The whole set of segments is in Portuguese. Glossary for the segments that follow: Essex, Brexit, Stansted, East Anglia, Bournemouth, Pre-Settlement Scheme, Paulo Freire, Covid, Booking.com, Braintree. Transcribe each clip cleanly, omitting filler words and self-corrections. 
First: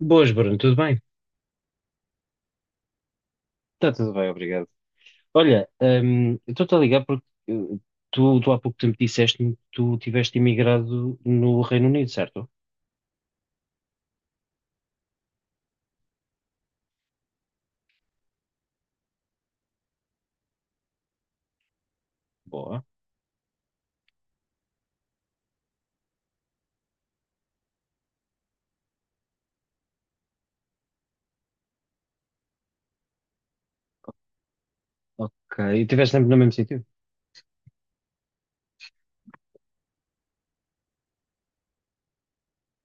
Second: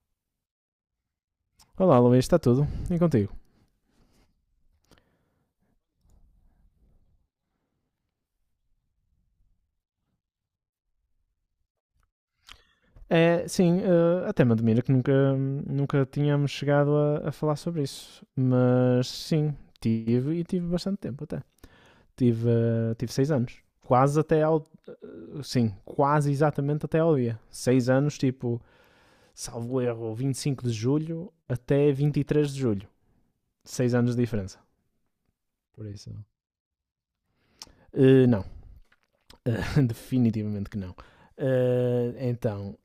Boas, Bruno, tudo bem? Olá, Luís, está tudo? E contigo? Está tudo bem, obrigado. Olha, eu estou-te a ligar porque tu há pouco tempo disseste-me que tu tiveste imigrado no Reino Unido, certo? É, sim, até me admira que nunca tínhamos chegado a falar sobre isso. Mas sim, tive bastante tempo até. Tive, Boa, eh, tive 6 anos. Quase até ao. Eh, Sim, quase exatamente até ao dia. 6 anos, tipo, salvo erro, 25 de julho até 23 de julho. 6 anos de diferença. ok. E Por estiveste isso. sempre no mesmo sítio? Não. Definitivamente que não. Então,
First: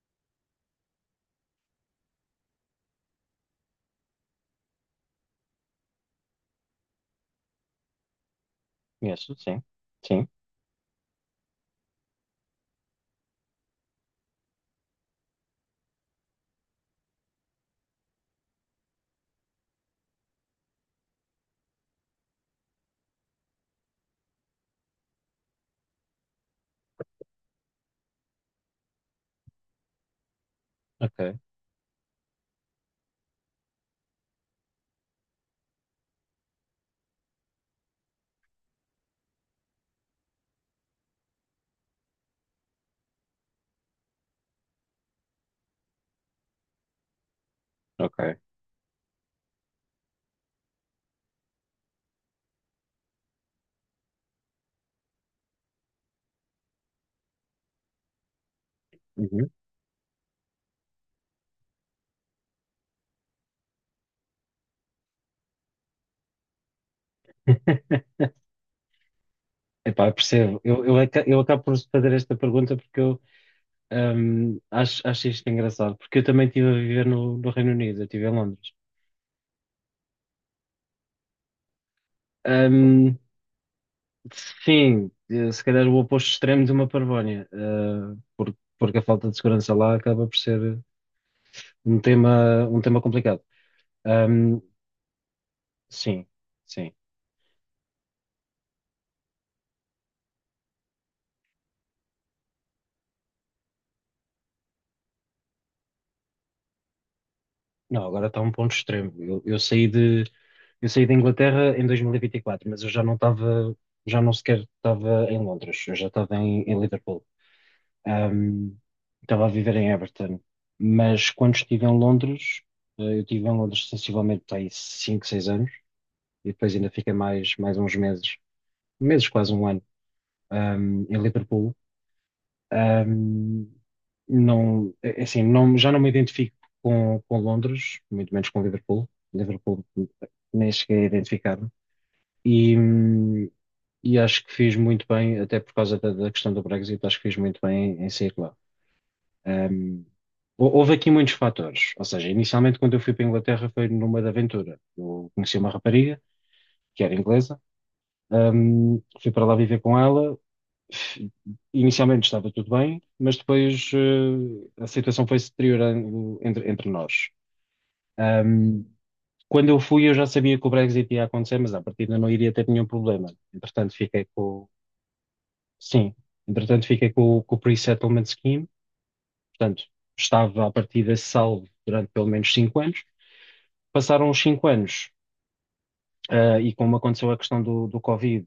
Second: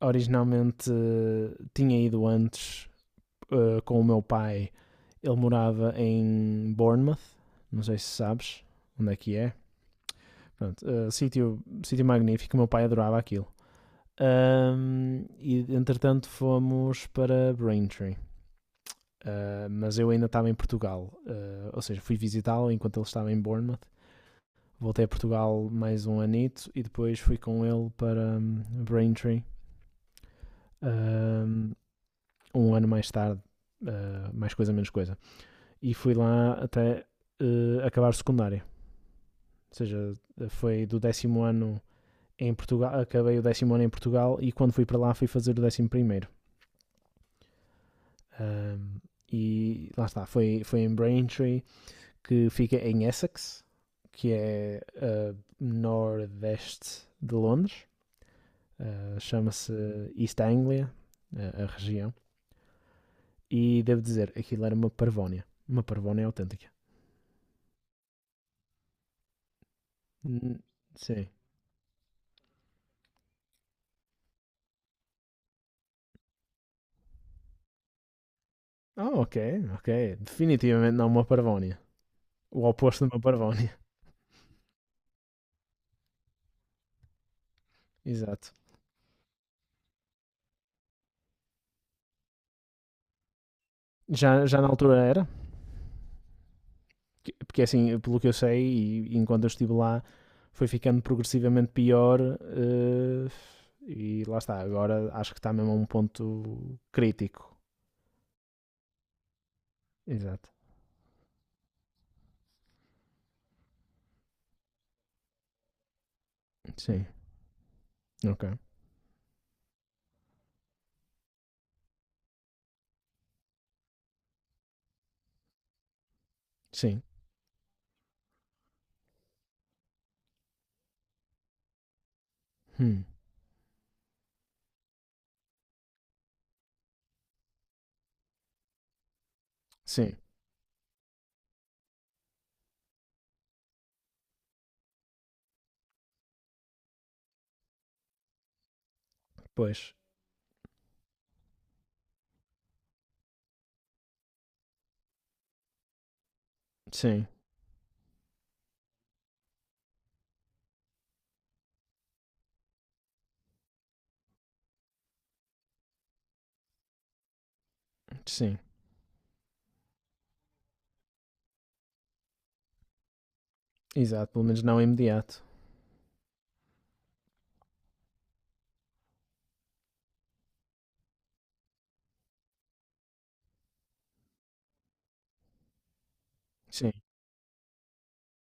originalmente tinha ido antes com o meu pai. Ele morava em Bournemouth, não sei se sabes onde é Conheço, que é. sim, sim, Pronto, sítio magnífico, meu pai adorava aquilo. E entretanto fomos para Braintree. Ah, mas eu ainda estava em Portugal. Ah, ou seja, fui visitá-lo enquanto ele estava em Bournemouth. Voltei a Portugal mais um anito e depois fui com ele para Braintree. ok, Ahm, Um ano mais tarde, mais coisa, menos coisa. E fui lá até acabar secundária. Ou seja, foi do 10.º ano em Portugal, acabei o 10.º ano em Portugal e quando fui para lá fui fazer o 11.º. ok. Ahm, e lá está, foi em Braintree, que fica em Essex, que é nordeste de Londres. Ah, Uhum. chama-se East Anglia, a região. E devo dizer, aquilo era uma parvónia. Uma parvónia autêntica. Epá, eu percebo. Hum, Sim. Eu acabo por fazer esta pergunta porque eu acho isto engraçado, porque eu também estive a viver no Reino Unido, eu estive em Londres. Ah, ok, ok. Definitivamente não uma parvónia. O oposto de Hum, uma parvónia. Sim, se calhar o oposto extremo de uma parvónia, Exato. Porque a falta de segurança lá acaba por ser um tema complicado. Já, Ahm, já na altura era? sim, sim. Porque assim, pelo que eu sei, e enquanto eu estive lá, foi ficando progressivamente pior. E lá está, agora acho que está mesmo a um ponto crítico. Não, agora está um ponto extremo. Exato. Eu saí da Inglaterra em 2024, mas eu já não estava, já não sequer estava em Londres, eu já estava em, em Sim. Liverpool. Ok. Ahm, estava a viver em Everton, mas quando estive em Londres, eu estive em Londres sensivelmente há 5 6 anos, e depois ainda Sim. fiquei mais uns meses, meses, quase um ano, em Liverpool. Hum. Ahm, não, assim, não, já não me identifico com Londres, muito menos com Liverpool. Liverpool Sim. nem cheguei a identificar-me. E, hum, e acho que fiz muito bem, até por causa da questão do Brexit. Acho que fiz muito bem em, em sair lá. Pois. Ahm, houve aqui muitos fatores. Ou seja, inicialmente quando eu fui para a Inglaterra foi numa de aventura. Eu conheci uma rapariga que era Sim. inglesa. Um, fui para lá viver com ela. Inicialmente estava tudo bem, mas depois a situação foi se deteriorando entre nós. Sim. Um, quando eu fui, eu já sabia que o Brexit ia acontecer, mas à partida não iria ter nenhum problema. Entretanto, fiquei Exato. Pelo menos com, não imediato. sim, entretanto, fiquei com o Pre-Settlement Scheme. Portanto, estava à partida salvo durante pelo menos cinco anos. Passaram os cinco anos. Ah, e Sim. como aconteceu a questão do Covid,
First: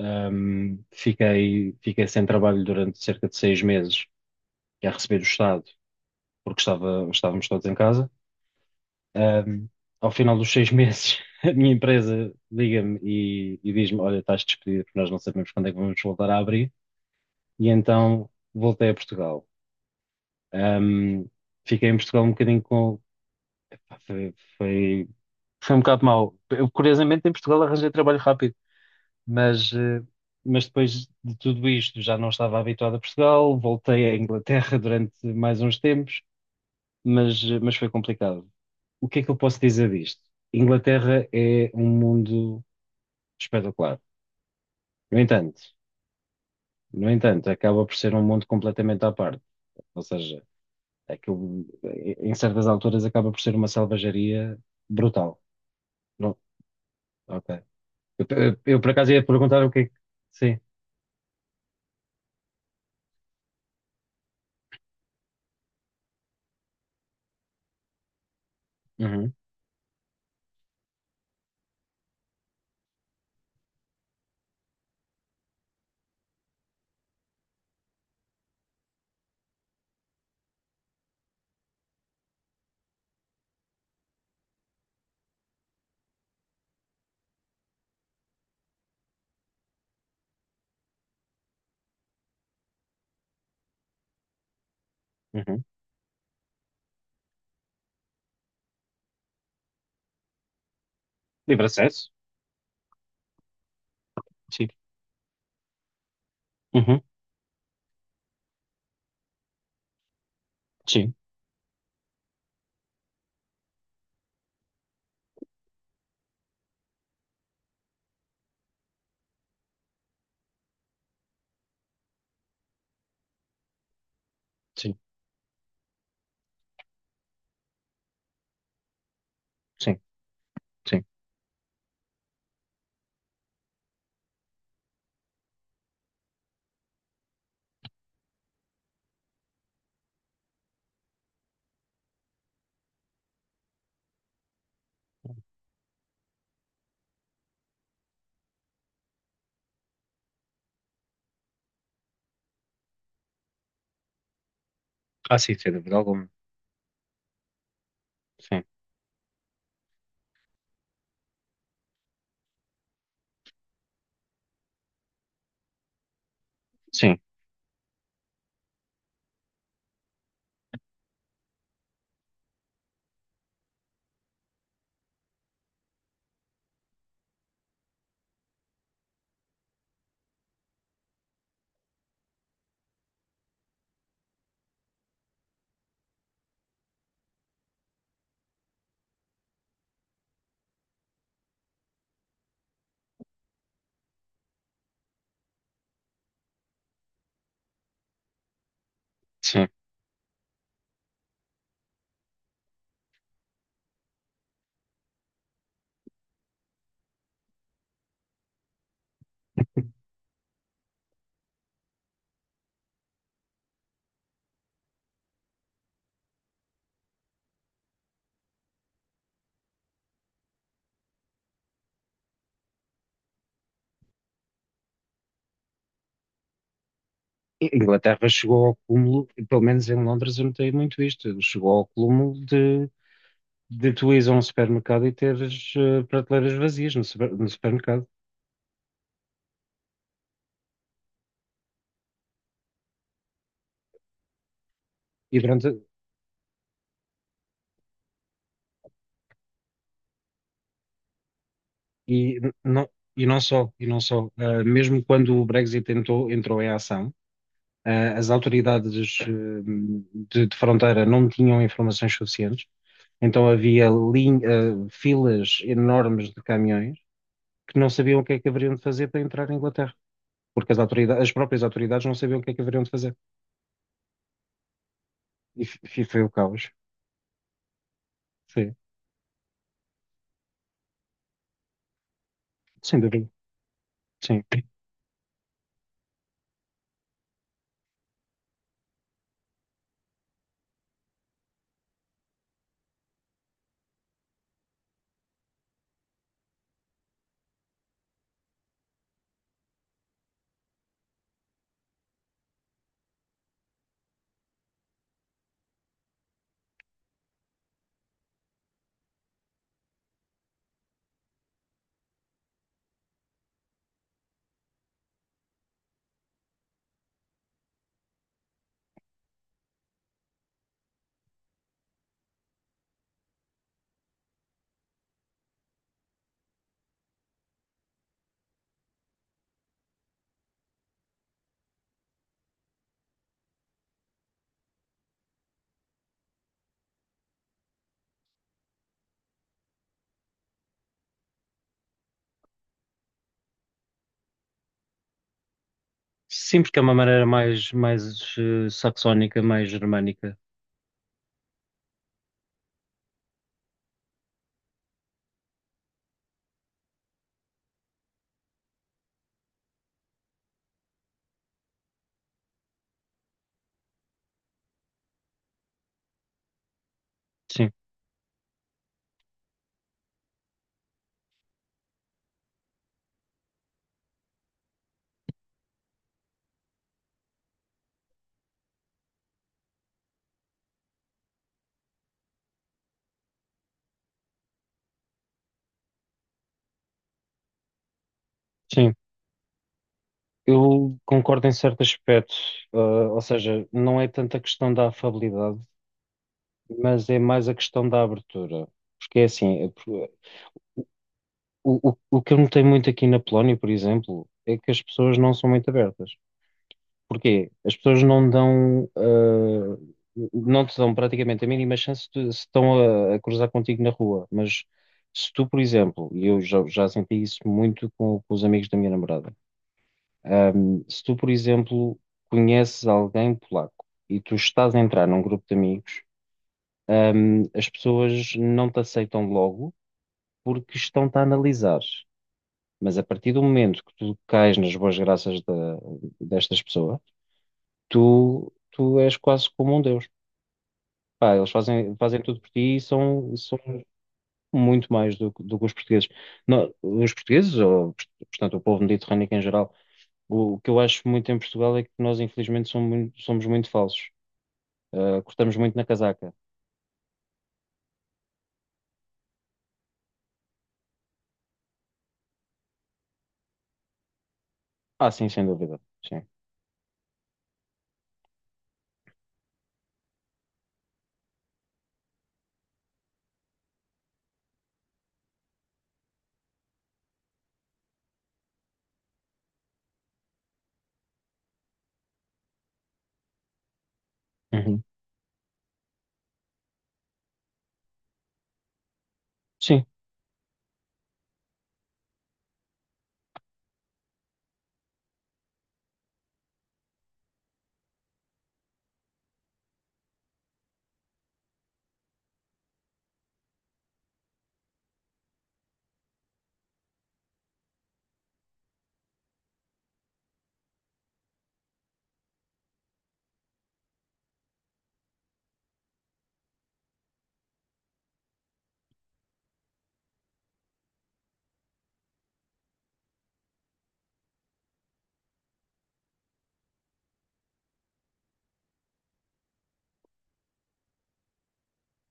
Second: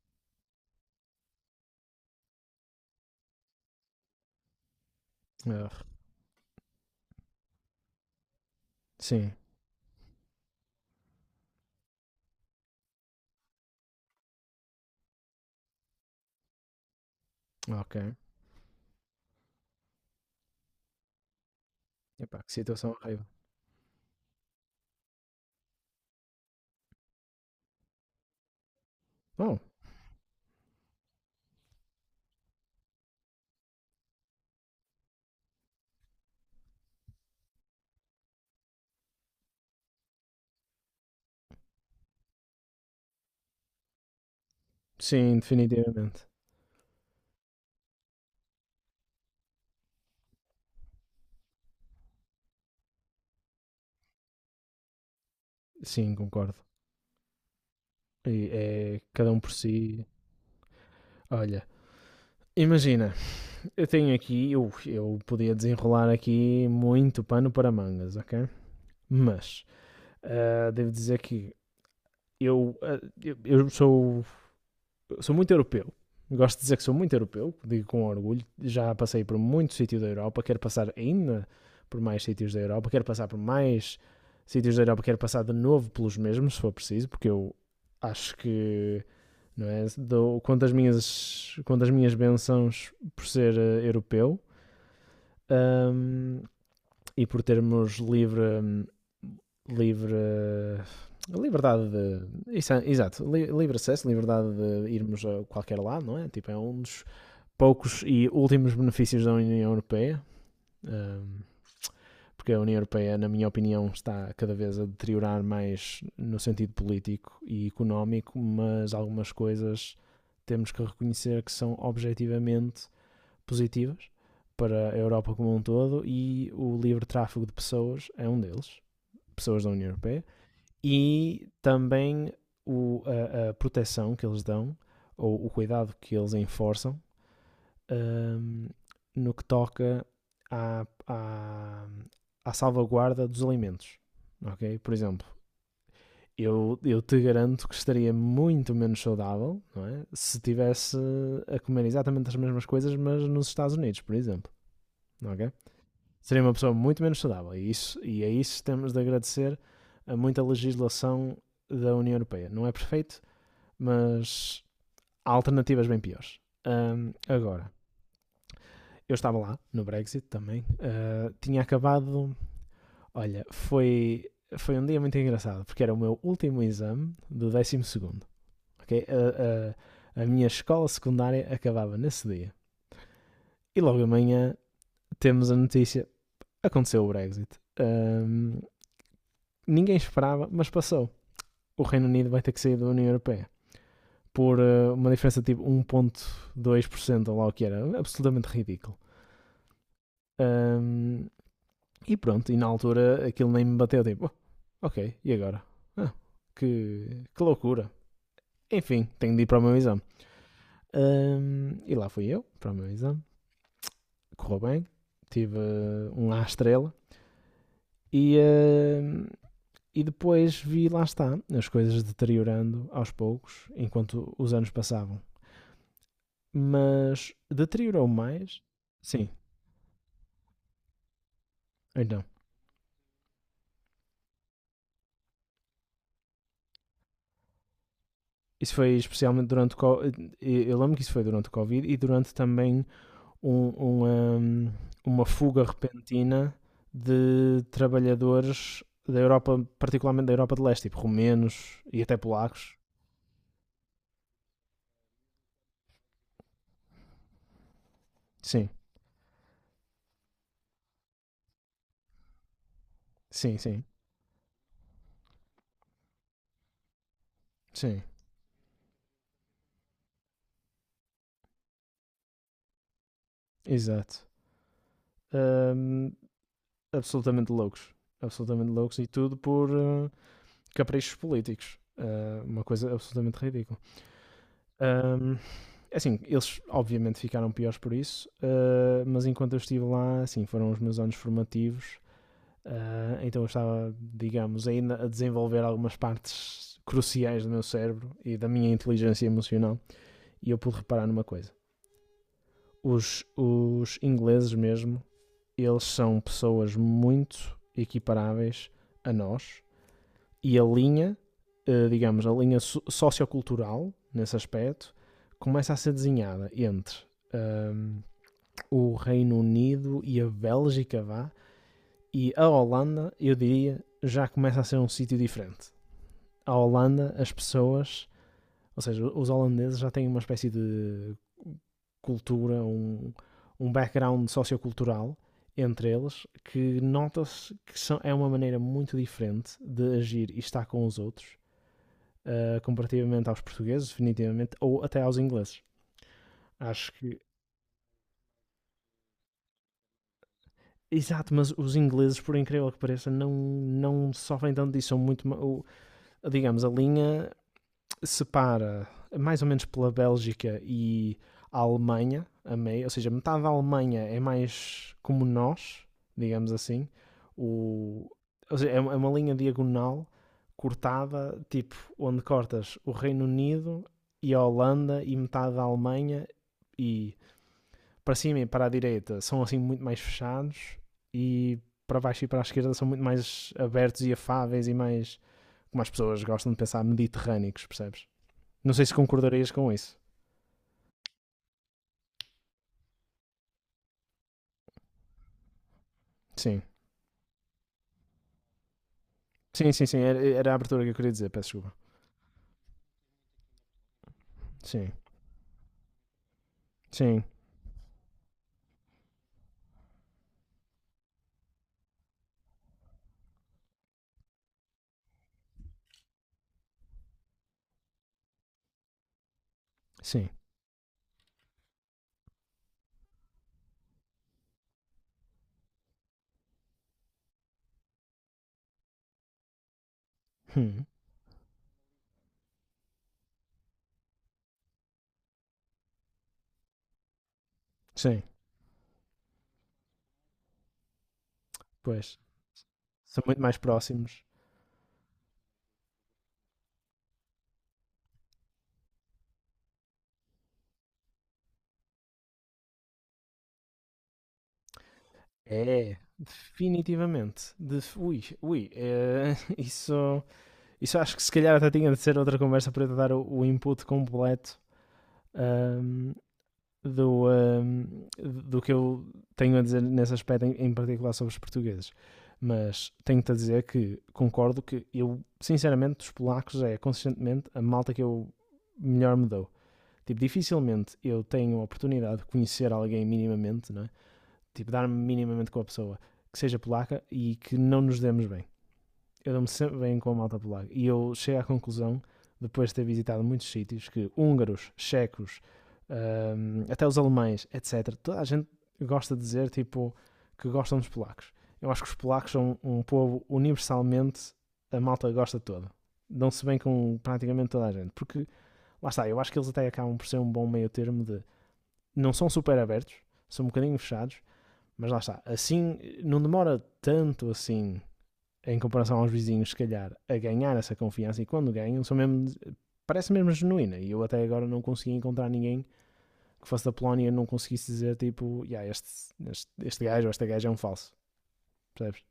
fiquei, fiquei sem trabalho durante cerca de seis meses a receber do Estado, Ah, porque estava, estávamos todos em casa. sim. Ahm, ao final dos seis meses, a minha empresa liga-me e diz-me: "Olha, estás despedido, porque nós não sabemos quando é que vamos voltar a abrir." E Ok. então voltei a Portugal. Ahm, fiquei em Portugal um Epá, que bocadinho situação com. horrível. Pá, foi, foi, foi um bocado mau. Eu, curiosamente, em Portugal arranjei trabalho rápido. Oh, Mas, mas depois de tudo isto já não estava habituado a Portugal, voltei à Inglaterra durante mais uns tempos, mas, mas foi complicado. O que é que eu posso dizer disto? Inglaterra é um mundo espetacular. No sim, entanto, definitivamente. no entanto, acaba por ser um mundo completamente à parte. Ou seja, aquilo, em certas alturas acaba por ser uma selvageria brutal. Sim, Não, concordo. ok. E é Eu, por acaso ia cada um por perguntar o si. que é que... Sim. Olha, imagina, eu tenho aqui, eu podia desenrolar aqui muito pano para mangas, ok? Uhum, Mas devo dizer que eu, ah, eu sou Eu sou muito europeu. Gosto de dizer que sou muito europeu, digo com orgulho. Já passei por muito sítio da Europa, quero passar ainda por mais sítios da Europa, quero passar por mais sítios da Europa, quero passar de novo pelos mesmos, se for preciso, porque eu acho que, não é? Dou, conto, as minhas, Conto as minhas bênçãos por ser europeu, uhum. hum, e por termos livre Livre liberdade acesso? de. Exato, livre acesso, liberdade Sim. de irmos a qualquer lado, não é? Tipo, é um Uhum, dos poucos e últimos benefícios da União Europeia, sim. um, porque a União Europeia, na minha opinião, está cada vez a deteriorar mais no sentido político e económico, mas algumas coisas temos que reconhecer que são objetivamente positivas para a Sim, Europa como um todo, e o livre tráfego de pessoas é um deles, pessoas da União sim, Europeia. sim. E também a proteção que eles dão, ou o cuidado que eles enforçam, hum, no que toca à, à, à salvaguarda dos alimentos. Ok? Por exemplo, eu te garanto que estaria muito menos saudável, não é, se tivesse a comer exatamente as mesmas coisas, mas nos Estados Unidos, por exemplo. Ah, Ok? sim, sem dúvida alguma. Seria uma pessoa muito menos saudável. E, isso, e a isso Sim, temos de agradecer a muita legislação da União Europeia. Não é perfeito, mas há alternativas bem piores. Sim, Agora, eu estava lá no Brexit também. Ah, tinha acabado. Olha, foi um dia muito engraçado, porque era o meu último exame do 12.º. Ok? A minha escola secundária acabava nesse dia. E logo amanhã temos a notícia: aconteceu o Brexit. Ahm, Ninguém esperava, mas passou. O Reino Unido vai ter que sair da União Europeia por uma diferença tipo 1,2% ou lá o que era. Absolutamente ridículo. sim. Ahm, E pronto, e na altura aquilo nem me bateu, tipo, "Oh, ok, e agora? Ah, que loucura. Enfim, tenho de ir para o meu exame." E lá fui eu, para o meu exame. Correu bem, tive um à estrela. E, ahm, e depois vi, lá está, as coisas deteriorando aos poucos, enquanto os anos passavam. Mas deteriorou Inglaterra mais? chegou ao cúmulo, Sim, e pelo menos em Londres eu notei muito isto, chegou ao então. cúmulo de tu ires a um supermercado e teres prateleiras vazias no supermercado. Isso foi especialmente durante o co- Eu lembro que isso foi durante o Covid e durante também um- uma, uma E, fuga durante, repentina de trabalhadores da Europa, particularmente da Europa de Leste, tipo romenos e até polacos. não, e não só, e não só. Ah, mesmo quando o Brexit entrou, entrou em ação, ah, as Sim, autoridades de fronteira não tinham informações suficientes, então sim, sim, havia ah, filas enormes de caminhões que não sim, sabiam o que é que haveriam de fazer para entrar na Inglaterra, porque as autoridades, as próprias autoridades não sabiam o que é que haveriam de fazer. exato. E Hum, foi o caos. Absolutamente loucos, absolutamente Foi, loucos, e tudo por caprichos políticos. Uma coisa sem dúvida. absolutamente ridícula. Sim. Hum, assim, eles obviamente ficaram piores por isso, mas enquanto eu estive lá, assim, foram os meus anos formativos. Ah, então eu estava, digamos, ainda a desenvolver algumas partes cruciais do meu cérebro e da minha inteligência emocional. E eu pude reparar numa coisa: os ingleses, mesmo, eles são pessoas muito equiparáveis a nós, e a linha, digamos, a linha sociocultural nesse aspecto começa a ser desenhada entre ahm, o Reino Unido e a Bélgica, vá, e a Holanda, eu diria, já começa a ser um sítio diferente. À Holanda, as pessoas, ou seja, os holandeses, já têm uma espécie de cultura, um background sociocultural entre eles, que nota-se que são, é uma maneira muito diferente de agir e estar com os outros, comparativamente aos portugueses, definitivamente, ou até aos ingleses. Sim, porque é Acho uma que. maneira mais, mais saxónica, mais germânica. Exato, mas os ingleses, por incrível que pareça, não, não sofrem tanto disso. São muito. Digamos, a linha separa mais ou menos pela Bélgica e a Alemanha, a meio, ou seja, metade da Alemanha é mais como nós, digamos assim. Sim, o, ou seja, é uma linha diagonal cortada, tipo, onde cortas o Reino Unido e a Holanda e metade da Alemanha, e para cima e para a direita são assim muito mais fechados, e para baixo e para a esquerda são muito mais abertos e afáveis e mais, como as pessoas gostam de pensar, mediterrâneos, percebes? Não sei se sim. concordarias com isso. Eu concordo em certo aspecto, ah, ou seja, não é tanto a questão da afabilidade, Sim. mas é mais a questão da abertura. Porque é assim, Sim, sim, sim. Era a abertura que eu queria dizer, peço desculpa. O que eu notei muito aqui na Polónia, por exemplo, é que as Sim. pessoas não são muito abertas. Sim. Porquê? As pessoas não dão, ah, não te dão praticamente a mínima chance de, se estão a cruzar contigo na rua. Mas se tu, por exemplo, e eu já senti isso muito com os amigos da minha namorada, Sim. ah, se tu, por exemplo, conheces alguém polaco e tu estás a entrar num grupo de amigos, ah, as pessoas não te aceitam logo porque Hum. estão-te a analisar. Mas a partir do momento que tu cais nas boas graças destas pessoas, Sim. Tu és quase como um deus. Pá, eles fazem, Pois. fazem tudo por ti e São são, muito mais são próximos. muito mais do que os portugueses. Não, os portugueses, ou, portanto, o povo mediterrâneo em geral, o que eu acho muito em Portugal é que nós, infelizmente, somos muito falsos. Ah, cortamos muito na É, casaca. definitivamente. De, ui, ui. É, isso, isso acho que se calhar até tinha de ser outra conversa para eu te dar o input completo. Ah, sim, sem dúvida. Ahm, Sim. do, hum, do que eu tenho a dizer nesse aspecto, em particular sobre os portugueses. Mas tenho-te a dizer que concordo, que eu, sinceramente, dos polacos é consistentemente a malta que eu melhor me dou. Tipo, dificilmente eu tenho a oportunidade de conhecer alguém minimamente, não é? Tipo, Uhum. dar-me minimamente com a pessoa que seja polaca e que não nos demos bem. Eu dou-me sempre Sim, bem com a malta polaca. E eu chego à conclusão, depois de ter visitado muitos sítios, que húngaros, checos, até os alemães, etc., toda a gente gosta de dizer tipo que gostam dos polacos. Eu acho que os polacos são um povo universalmente, a malta gosta toda. Dão-se bem com praticamente toda a gente. Porque, lá está, eu acho que eles até acabam por ser um bom meio termo de. Não são super abertos, são um bocadinho fechados, mas lá está. Assim, não demora tanto assim, em comparação aos vizinhos, se calhar, a ganhar essa confiança, e quando ganham, são mesmo, parece mesmo genuína. E eu até agora não consegui encontrar ninguém que fosse da Polónia e não conseguisse dizer tipo, yeah, este gajo ou esta gaja é um falso, percebes?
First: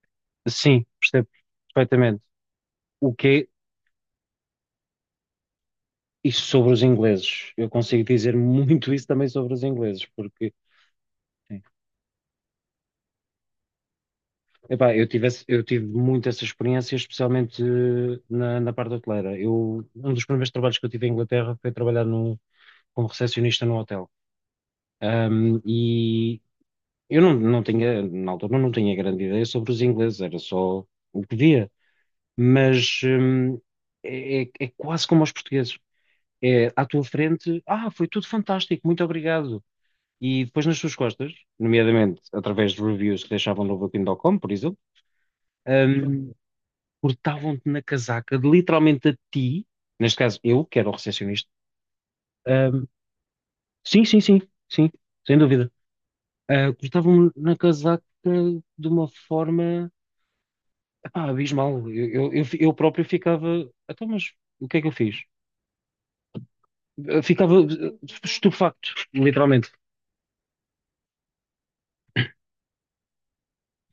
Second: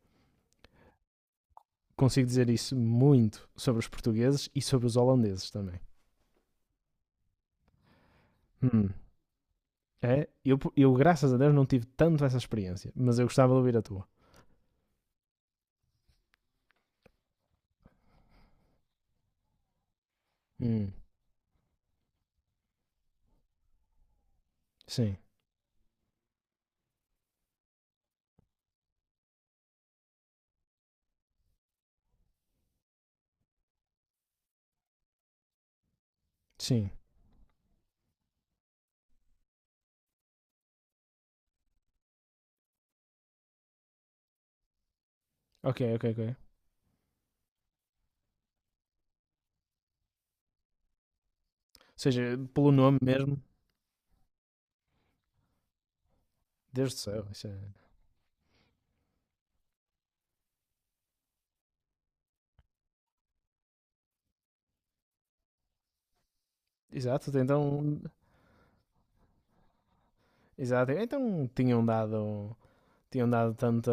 sim, percebo perfeitamente. Consigo dizer isso O que é muito sobre os portugueses e sobre os holandeses também. isso sobre os ingleses? Eu consigo dizer muito Hum. isso também sobre os ingleses, É, porque. eu, graças a Deus, não tive tanto essa experiência, mas eu gostava de ouvir a tua. Epá, eu tive, eu tive muito essa experiência, especialmente na parte hoteleira. Eu, um dos primeiros trabalhos que eu Hum. tive em Inglaterra foi trabalhar no, como recepcionista num hotel. Sim, E eu não, não tinha, na altura, não tinha grande ideia sobre os ingleses, era só o que via. Mas é quase como aos portugueses. É à sim. tua frente, ah, foi tudo fantástico, muito obrigado. E depois nas suas costas, nomeadamente através de reviews que deixavam no Booking.com, por exemplo, Ok, ok, ok. hum, Ou cortavam-te na casaca, de literalmente a ti, neste caso eu, que era o recepcionista, seja, pelo ahm, nome mesmo. sim, sim, sim, sim, sem dúvida. Ah, Deus do céu. cortavam-me Isso na é... casaca de uma forma, epá, abismal. Eu próprio ficava, então, mas o que é que eu fiz? Eu Exato, ficava então. estupefacto, literalmente. Exato. Então tinham dado tanta,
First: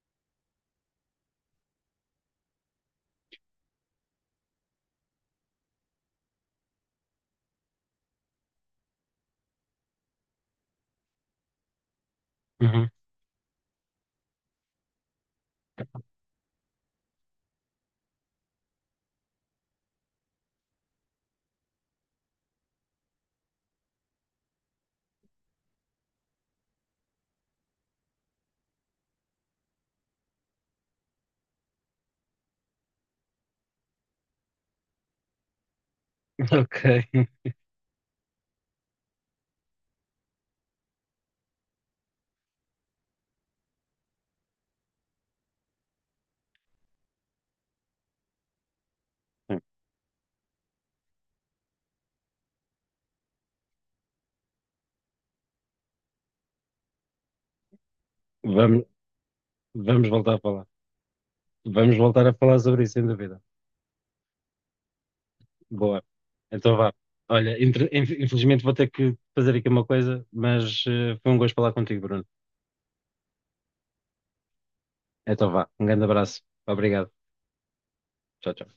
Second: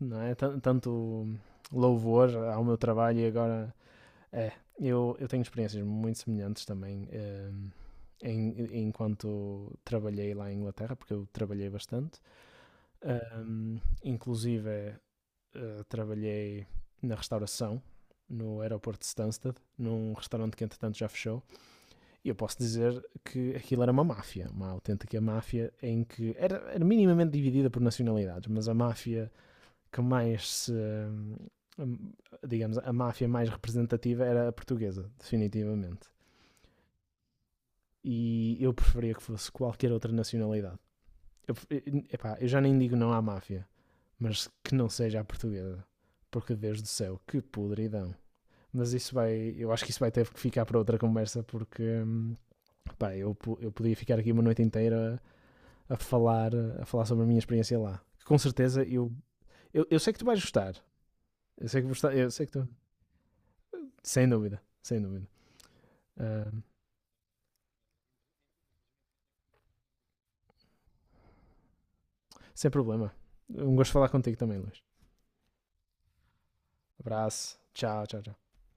não é? Tanto louvor ao meu trabalho e agora é. Eu tenho experiências muito semelhantes também, enquanto trabalhei lá em Inglaterra, porque eu trabalhei bastante. Uhum. Inclusive, trabalhei na restauração, no aeroporto de Stansted, num restaurante que entretanto já fechou. E eu posso dizer que aquilo era uma máfia, uma autêntica máfia, em que era minimamente dividida por nacionalidades, mas a máfia que mais se. Hum, Digamos, a máfia mais representativa era a portuguesa, definitivamente. Ok. E eu preferia que fosse qualquer outra nacionalidade. Eu, Epá, eu já nem digo não à máfia, mas que não seja a portuguesa. Porque, Deus do céu, que podridão. Mas isso vai, eu acho que isso vai ter que ficar para outra conversa, porque pá, eu podia ficar aqui uma noite inteira a falar, a falar sobre a minha experiência lá. Com Vamos, certeza eu vamos sei que tu voltar a vais falar. gostar. Eu sei que, Vamos gostar- voltar eu a sei que falar tu. sobre isso, sem dúvida. Sem dúvida, sem dúvida. Boa. Ah, Então vá. Olha, infelizmente vou ter que fazer aqui uma coisa, mas foi um gosto falar contigo, Bruno. sem problema. Um gosto de falar contigo também, Luís. Então vá. Um grande abraço. Obrigado. Abraço. Tchau, tchau, tchau. Tchau, tchau.